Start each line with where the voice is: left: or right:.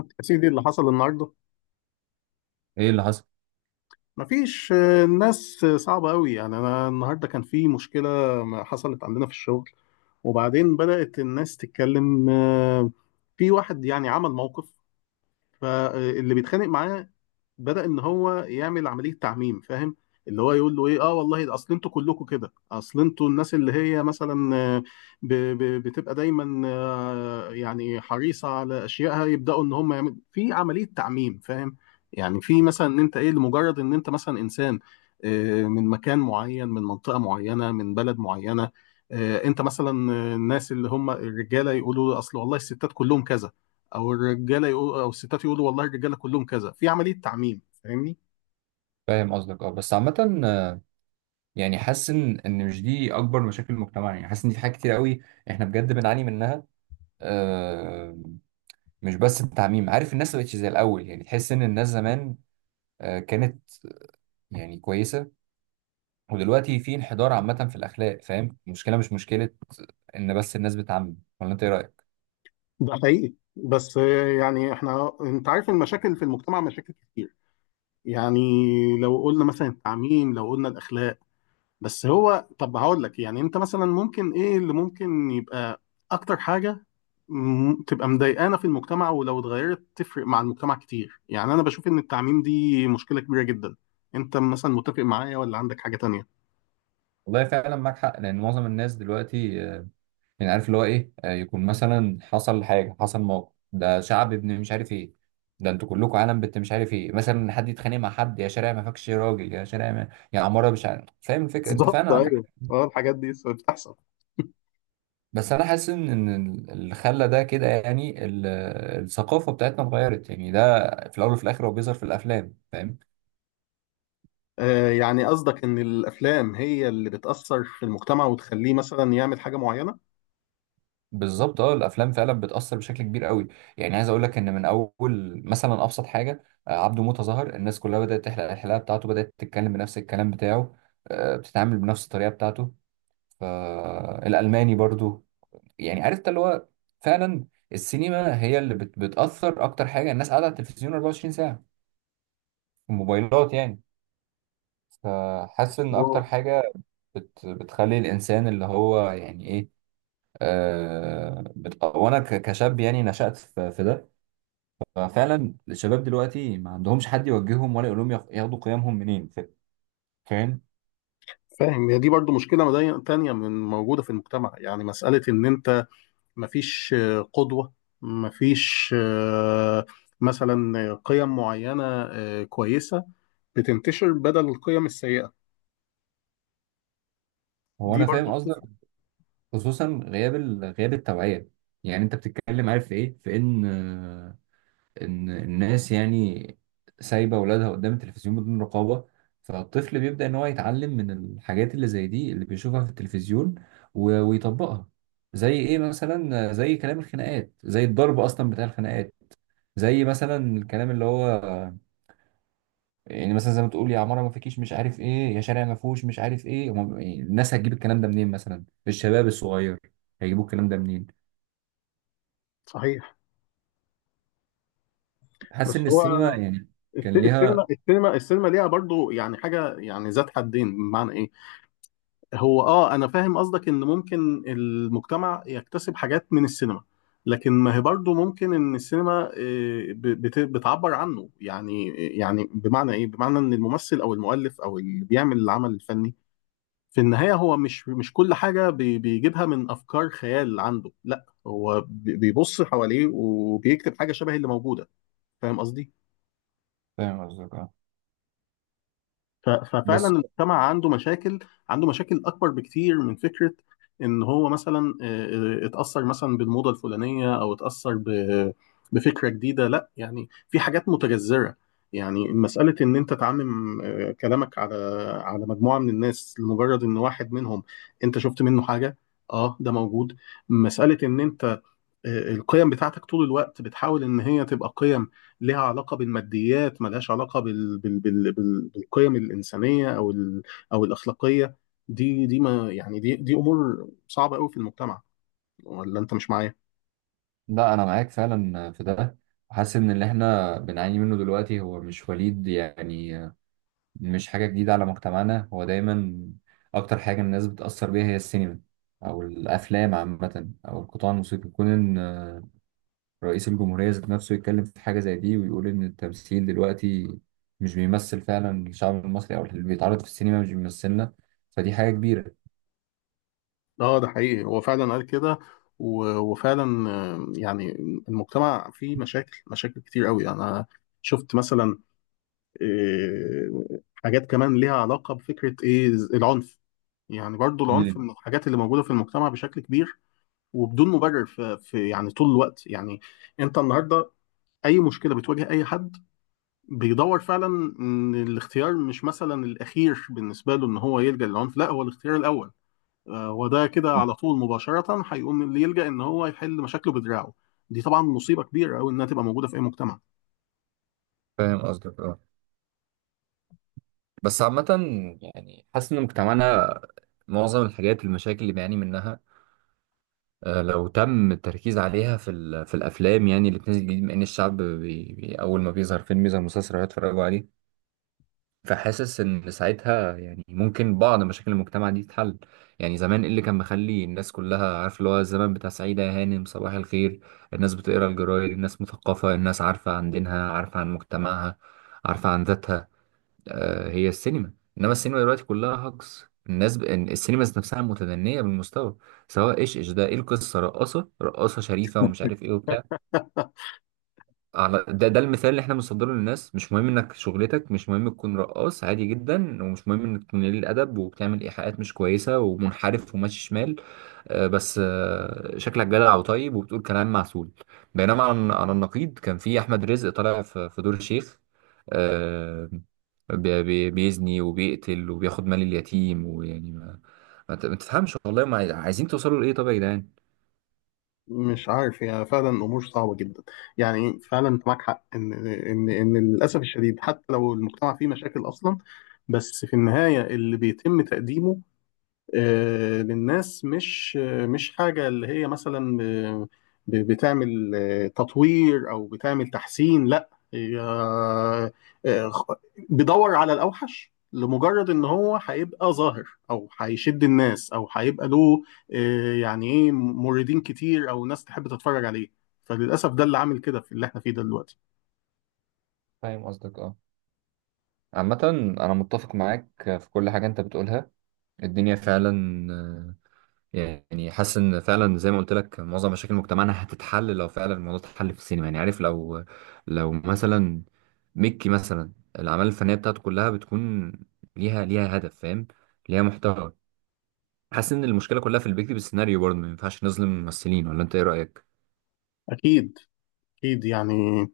left: يا سيدي، اللي حصل النهارده.
right: ايه اللي حصل؟
left: مفيش، الناس صعبة قوي. يعني انا النهارده كان في مشكلة ما حصلت عندنا في الشغل. وبعدين بدأت الناس تتكلم، في واحد يعني عمل موقف. فاللي بيتخانق معاه بدأ ان هو يعمل عملية تعميم، فاهم؟ اللي هو يقول له ايه، اه والله ده اصل انتوا كلكم كده، اصل انتوا الناس اللي هي مثلا بتبقى دايما يعني حريصة على اشيائها، يبدأوا ان هم يعملوا في عملية تعميم، فاهم؟ يعني في مثلا ان انت ايه، لمجرد ان انت مثلا انسان من مكان معين، من منطقة معينة، من بلد معينة، انت مثلا الناس اللي هم الرجالة يقولوا اصل والله الستات كلهم كذا، او الرجاله يقول، او الستات يقولوا والله الرجاله كلهم كذا، في عمليه تعميم، فاهمني؟
right: فاهم قصدك، اه. بس عامة، آه، يعني حاسس ان ان مش دي اكبر مشاكل المجتمع. يعني حاسس ان في حاجات كتير قوي احنا بجد بنعاني منها. آه مش بس التعميم، عارف. الناس ما بقتش زي الاول، يعني تحس ان الناس زمان كانت يعني كويسة، ودلوقتي في انحدار عامة في الاخلاق، فاهم؟ المشكلة مش مشكلة ان بس الناس بتعمم، ولا انت ايه رأيك؟
left: ده حقيقي، بس يعني احنا انت عارف المشاكل في المجتمع مشاكل كتير. يعني لو قلنا مثلا التعميم، لو قلنا الاخلاق، بس هو طب هقول لك يعني انت مثلا ممكن ايه اللي ممكن يبقى اكتر حاجه م- تبقى مضايقانا في المجتمع، ولو اتغيرت تفرق مع المجتمع كتير. يعني انا بشوف ان التعميم دي مشكله كبيره جدا. انت مثلا متفق معايا ولا عندك حاجه تانية؟
right: والله فعلا معاك حق، لان معظم الناس دلوقتي، يعني عارف اللي هو ايه، يكون مثلا حصل حاجه، حصل موقف، ده شعب ابن مش عارف ايه، ده انتوا كلكم عالم بنت مش عارف ايه. مثلا حد يتخانق مع حد: يا شارع ما فيكش راجل، يا شارع ما، يا عماره مش عارف. فاهم الفكره؟ انت
left: بالظبط،
right: فعلا عندك حق.
left: ايوه، اه، الحاجات دي بتحصل.
right: بس انا حاسس ان إن اللي خلى ده كده يعني الثقافه بتاعتنا اتغيرت. يعني ده في الاول وفي الاخر هو بيظهر في الافلام، فاهم؟
left: آه، يعني قصدك ان الافلام هي اللي بتاثر في المجتمع وتخليه مثلا يعمل حاجه معينه؟
right: بالظبط، اه. الافلام فعلا بتاثر بشكل كبير قوي. يعني عايز اقول لك ان من اول مثلا ابسط حاجه، عبده موته، ظهر الناس كلها بدات تحلق الحلاقه بتاعته، بدات تتكلم بنفس الكلام بتاعه، بتتعامل بنفس الطريقه بتاعته. فالالماني برضو، يعني عرفت اللي هو. فعلا السينما هي اللي بتاثر اكتر حاجه. الناس قاعده على التلفزيون 24 ساعه، الموبايلات، يعني. فحاسس
left: بس
right: ان اكتر
left: هو.
right: حاجه بتخلي الانسان اللي هو يعني ايه، وانا كشاب يعني نشأت في ده. ففعلا الشباب دلوقتي ما عندهمش حد يوجههم ولا يقول لهم ياخدوا قيمهم منين. فاهم؟
left: فاهم، هي دي برضو مشكله تانية من موجوده في المجتمع، يعني مساله ان انت مفيش قدوه، مفيش مثلا قيم معينه كويسه بتنتشر بدل القيم السيئه.
right: هو
left: دي
right: انا
left: برضو
right: فاهم قصدك.
left: بتفرق.
right: خصوصا غياب غياب التوعيه. يعني انت بتتكلم، عارف في ايه؟ في ان، ان الناس يعني سايبه اولادها قدام التلفزيون بدون رقابه، فالطفل بيبدا ان هو يتعلم من الحاجات اللي زي دي اللي بيشوفها في التلفزيون ويطبقها. زي ايه مثلا؟ زي كلام الخناقات، زي الضرب اصلا بتاع الخناقات، زي مثلا الكلام اللي هو يعني مثلا زي ما تقول يا عماره ما فيكيش مش عارف ايه، يا شارع ما فيهوش مش عارف ايه. يعني الناس هتجيب الكلام ده منين؟ مثلا الشباب الصغير هيجيبوا الكلام ده منين؟
left: صحيح.
right: حاسس
left: بس
right: ان
left: هو
right: السينما يعني
left: الس-
right: كان
left: السينما
right: ليها.
left: السينما السينما ليها برضو يعني حاجه، يعني ذات حدين، بمعنى ايه؟ هو اه انا فاهم قصدك ان ممكن المجتمع يكتسب حاجات من السينما، لكن ما هي برضه ممكن ان السينما بتعبر عنه. يعني يعني بمعنى ايه، بمعنى ان الممثل او المؤلف او اللي بيعمل العمل الفني في النهاية هو مش كل حاجة بيجيبها من افكار خيال عنده. لا، هو بيبص حواليه وبيكتب حاجة شبه اللي موجودة. فاهم قصدي؟
right: فاهم قصدك، اه.
left: ففعلا
right: بس
left: المجتمع عنده مشاكل، عنده مشاكل اكبر بكتير من فكره ان هو مثلا اتاثر مثلا بالموضه الفلانيه او اتاثر بفكره جديده. لا، يعني في حاجات متجذره. يعني مساله ان انت تعمم كلامك على مجموعه من الناس لمجرد ان واحد منهم انت شفت منه حاجه. اه، ده موجود. مساله ان انت القيم بتاعتك طول الوقت بتحاول ان هي تبقى قيم لها علاقه بالماديات، ملهاش علاقه بالقيم الانسانيه او او الاخلاقيه. دي ما يعني دي امور صعبه قوي في المجتمع. ولا انت مش معايا؟
right: لا، انا معاك فعلا في ده. حاسس ان اللي احنا بنعاني منه دلوقتي هو مش وليد، يعني مش حاجه جديده على مجتمعنا. هو دايما اكتر حاجه الناس بتاثر بيها هي السينما او الافلام عامه او القطاع الموسيقي. كون ان رئيس الجمهورية ذات نفسه يتكلم في حاجة زي دي ويقول إن التمثيل دلوقتي مش بيمثل فعلا الشعب المصري، أو اللي بيتعرض في السينما مش بيمثلنا، فدي حاجة كبيرة.
left: اه، ده حقيقي، هو فعلا قال كده. وفعلا يعني المجتمع فيه مشاكل، مشاكل كتير قوي. انا شفت مثلا حاجات كمان ليها علاقه بفكره ايه؟ العنف. يعني برضو العنف
right: مم.
left: من الحاجات اللي موجوده في المجتمع بشكل كبير وبدون مبرر. في يعني طول الوقت، يعني انت النهارده اي مشكله بتواجه اي حد بيدور فعلا ان الاختيار مش مثلا الاخير بالنسبه له ان هو يلجا للعنف، لا هو الاختيار الاول. وده كده على طول مباشره هيقوم اللي يلجا ان هو يحل مشاكله بدراعه. دي طبعا مصيبه كبيره قوي انها تبقى موجوده في اي مجتمع.
right: فاهم قصدك، اه. بس عامة، يعني حاسس إن مجتمعنا معظم الحاجات، المشاكل اللي بيعاني منها، لو تم التركيز عليها في في الأفلام يعني اللي بتنزل جديد، مع إن الشعب بي أول ما بيظهر فيلم يظهر مسلسل هيتفرجوا عليه. فحاسس ان ساعتها يعني ممكن بعض مشاكل المجتمع دي تتحل. يعني زمان إيه اللي كان مخلي الناس كلها، عارف اللي هو، الزمن بتاع سعيدة يا هانم صباح الخير. الناس بتقرا الجرايد، الناس مثقفة، الناس عارفة عن دينها، عارفة عن مجتمعها، عارفة عن ذاتها. آه، هي السينما. انما السينما دلوقتي كلها هجص. الناس إن السينما ذات نفسها متدنية بالمستوى. سواء ايش ده، ايه القصة؟ رقاصة شريفة ومش عارف ايه وبتاع. على ده، ده المثال اللي احنا بنصدره للناس: مش مهم انك شغلتك، مش مهم تكون رقاص عادي جدا، ومش مهم انك تكون قليل الادب وبتعمل ايحاءات مش كويسه ومنحرف وماشي شمال، آه، بس آه، شكلك جدع وطيب وبتقول كلام معسول. بينما على النقيض كان في احمد رزق طالع في دور الشيخ، آه، بيزني وبيقتل وبياخد مال اليتيم ويعني ما تفهمش والله ما عايزين توصلوا لايه طب يا جدعان؟
left: مش عارف، هي فعلا امور صعبه جدا. يعني فعلا انت معاك حق ان للاسف الشديد حتى لو المجتمع فيه مشاكل اصلا، بس في النهايه اللي بيتم تقديمه للناس مش مش حاجة اللي هي مثلا بتعمل تطوير، أو بتعمل تحسين. لا، هي آه، خ- بيدور على الأوحش لمجرد إن هو هيبقى ظاهر، أو هيشد الناس، أو هيبقى له يعني إيه، موردين كتير، أو ناس تحب تتفرج عليه. فللأسف، ده اللي عامل كده في اللي إحنا فيه ده دلوقتي.
right: فاهم قصدك، اه. عامة أنا متفق معاك في كل حاجة أنت بتقولها. الدنيا فعلا، آه، يعني حاسس ان فعلا زي ما قلت لك، معظم مشاكل مجتمعنا هتتحل لو فعلا الموضوع اتحل في السينما. يعني عارف، لو مثلا ميكي مثلا، الاعمال الفنيه بتاعته كلها بتكون ليها هدف، فاهم، ليها محتوى. حاسس ان المشكله كلها في اللي بيكتب السيناريو، برضه ما ينفعش نظلم الممثلين، ولا انت ايه رايك؟
left: أكيد، أكيد. يعني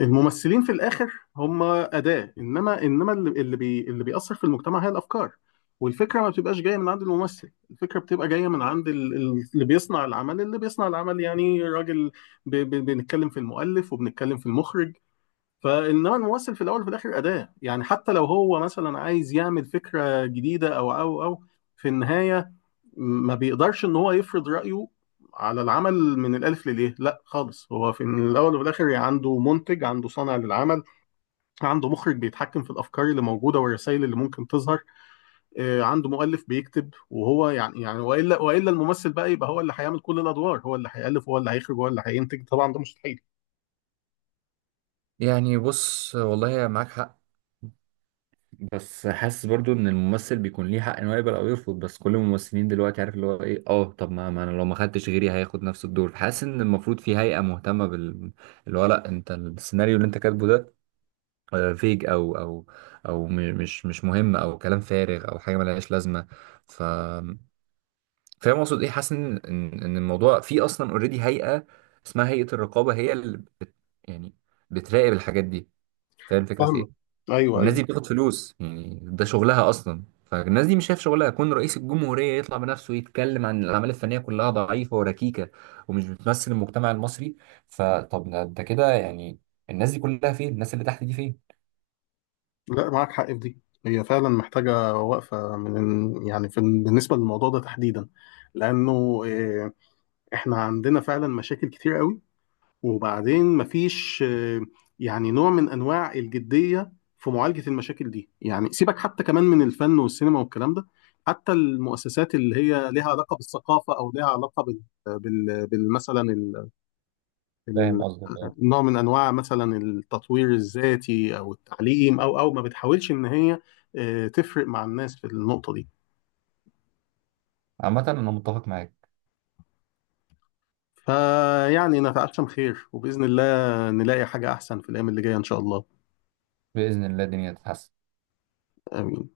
left: الممثلين في الاخر هم اداه، انما اللي بيأثر في المجتمع هي الافكار. والفكره ما بتبقاش جايه من عند الممثل، الفكره بتبقى جايه من عند اللي بيصنع العمل، اللي بيصنع العمل يعني راجل. بنتكلم في المؤلف وبنتكلم في المخرج. فانما الممثل في الاول وفي الاخر اداه. يعني حتى لو هو مثلا عايز يعمل فكره جديده او في النهايه ما بيقدرش ان هو يفرض رايه على العمل من الالف لليه. لا خالص، هو في من الاول وفي الاخر عنده منتج، عنده صانع للعمل، عنده مخرج بيتحكم في الافكار اللي موجوده والرسائل اللي ممكن تظهر، عنده مؤلف بيكتب. وهو يعني يعني والا الممثل بقى يبقى هو اللي هيعمل كل الادوار، هو اللي هيالف، هو اللي هيخرج، هو اللي هينتج؟ طبعا ده مستحيل.
right: يعني بص، والله معاك حق، بس حاسس برضو ان الممثل بيكون ليه حق ان هو يقبل او يرفض. بس كل الممثلين دلوقتي عارف اللي هو ايه، اه طب ما, ما انا لو ما خدتش غيري هياخد نفس الدور. فحاسس ان المفروض في هيئة مهتمة بال، اللي هو لا انت السيناريو اللي انت كاتبه ده فيك او او مش مهم، او كلام فارغ، او حاجه ملهاش لازمه. ف فاهم اقصد ايه؟ حاسس ان إن الموضوع في اصلا اوريدي هيئه اسمها هيئه الرقابه، هي اللي بت... يعني بتراقب الحاجات دي. فاهم الفكره في
left: فاهمه.
right: ايه؟
left: ايوه،
right: والناس
left: ايوه.
right: دي بتاخد فلوس، يعني ده شغلها اصلا. فالناس دي مش شايف شغلها يكون رئيس الجمهورية يطلع بنفسه يتكلم عن الأعمال الفنية كلها ضعيفة وركيكة ومش بتمثل المجتمع المصري؟ فطب ده انت كده يعني، الناس دي كلها فين؟ الناس اللي تحت دي فين؟
left: لا، معاك حق في دي، هي فعلا محتاجه وقفه من، يعني في بالنسبه للموضوع ده تحديدا، لانه احنا عندنا فعلا مشاكل كتير قوي. وبعدين مفيش يعني نوع من انواع الجديه في معالجه المشاكل دي. يعني سيبك حتى كمان من الفن والسينما والكلام ده، حتى المؤسسات اللي هي لها علاقه بالثقافه او لها علاقه مثلا
right: فاهم
left: ال...
right: قصدك، اه.
left: نوع من انواع مثلا التطوير الذاتي او التعليم او ما بتحاولش ان هي تفرق مع الناس في النقطه دي.
right: عامة أنا متفق معاك.
left: فيعني نتعشم خير وباذن الله نلاقي حاجه احسن في الايام اللي جايه ان شاء الله.
right: بإذن الله الدنيا تتحسن.
left: امين.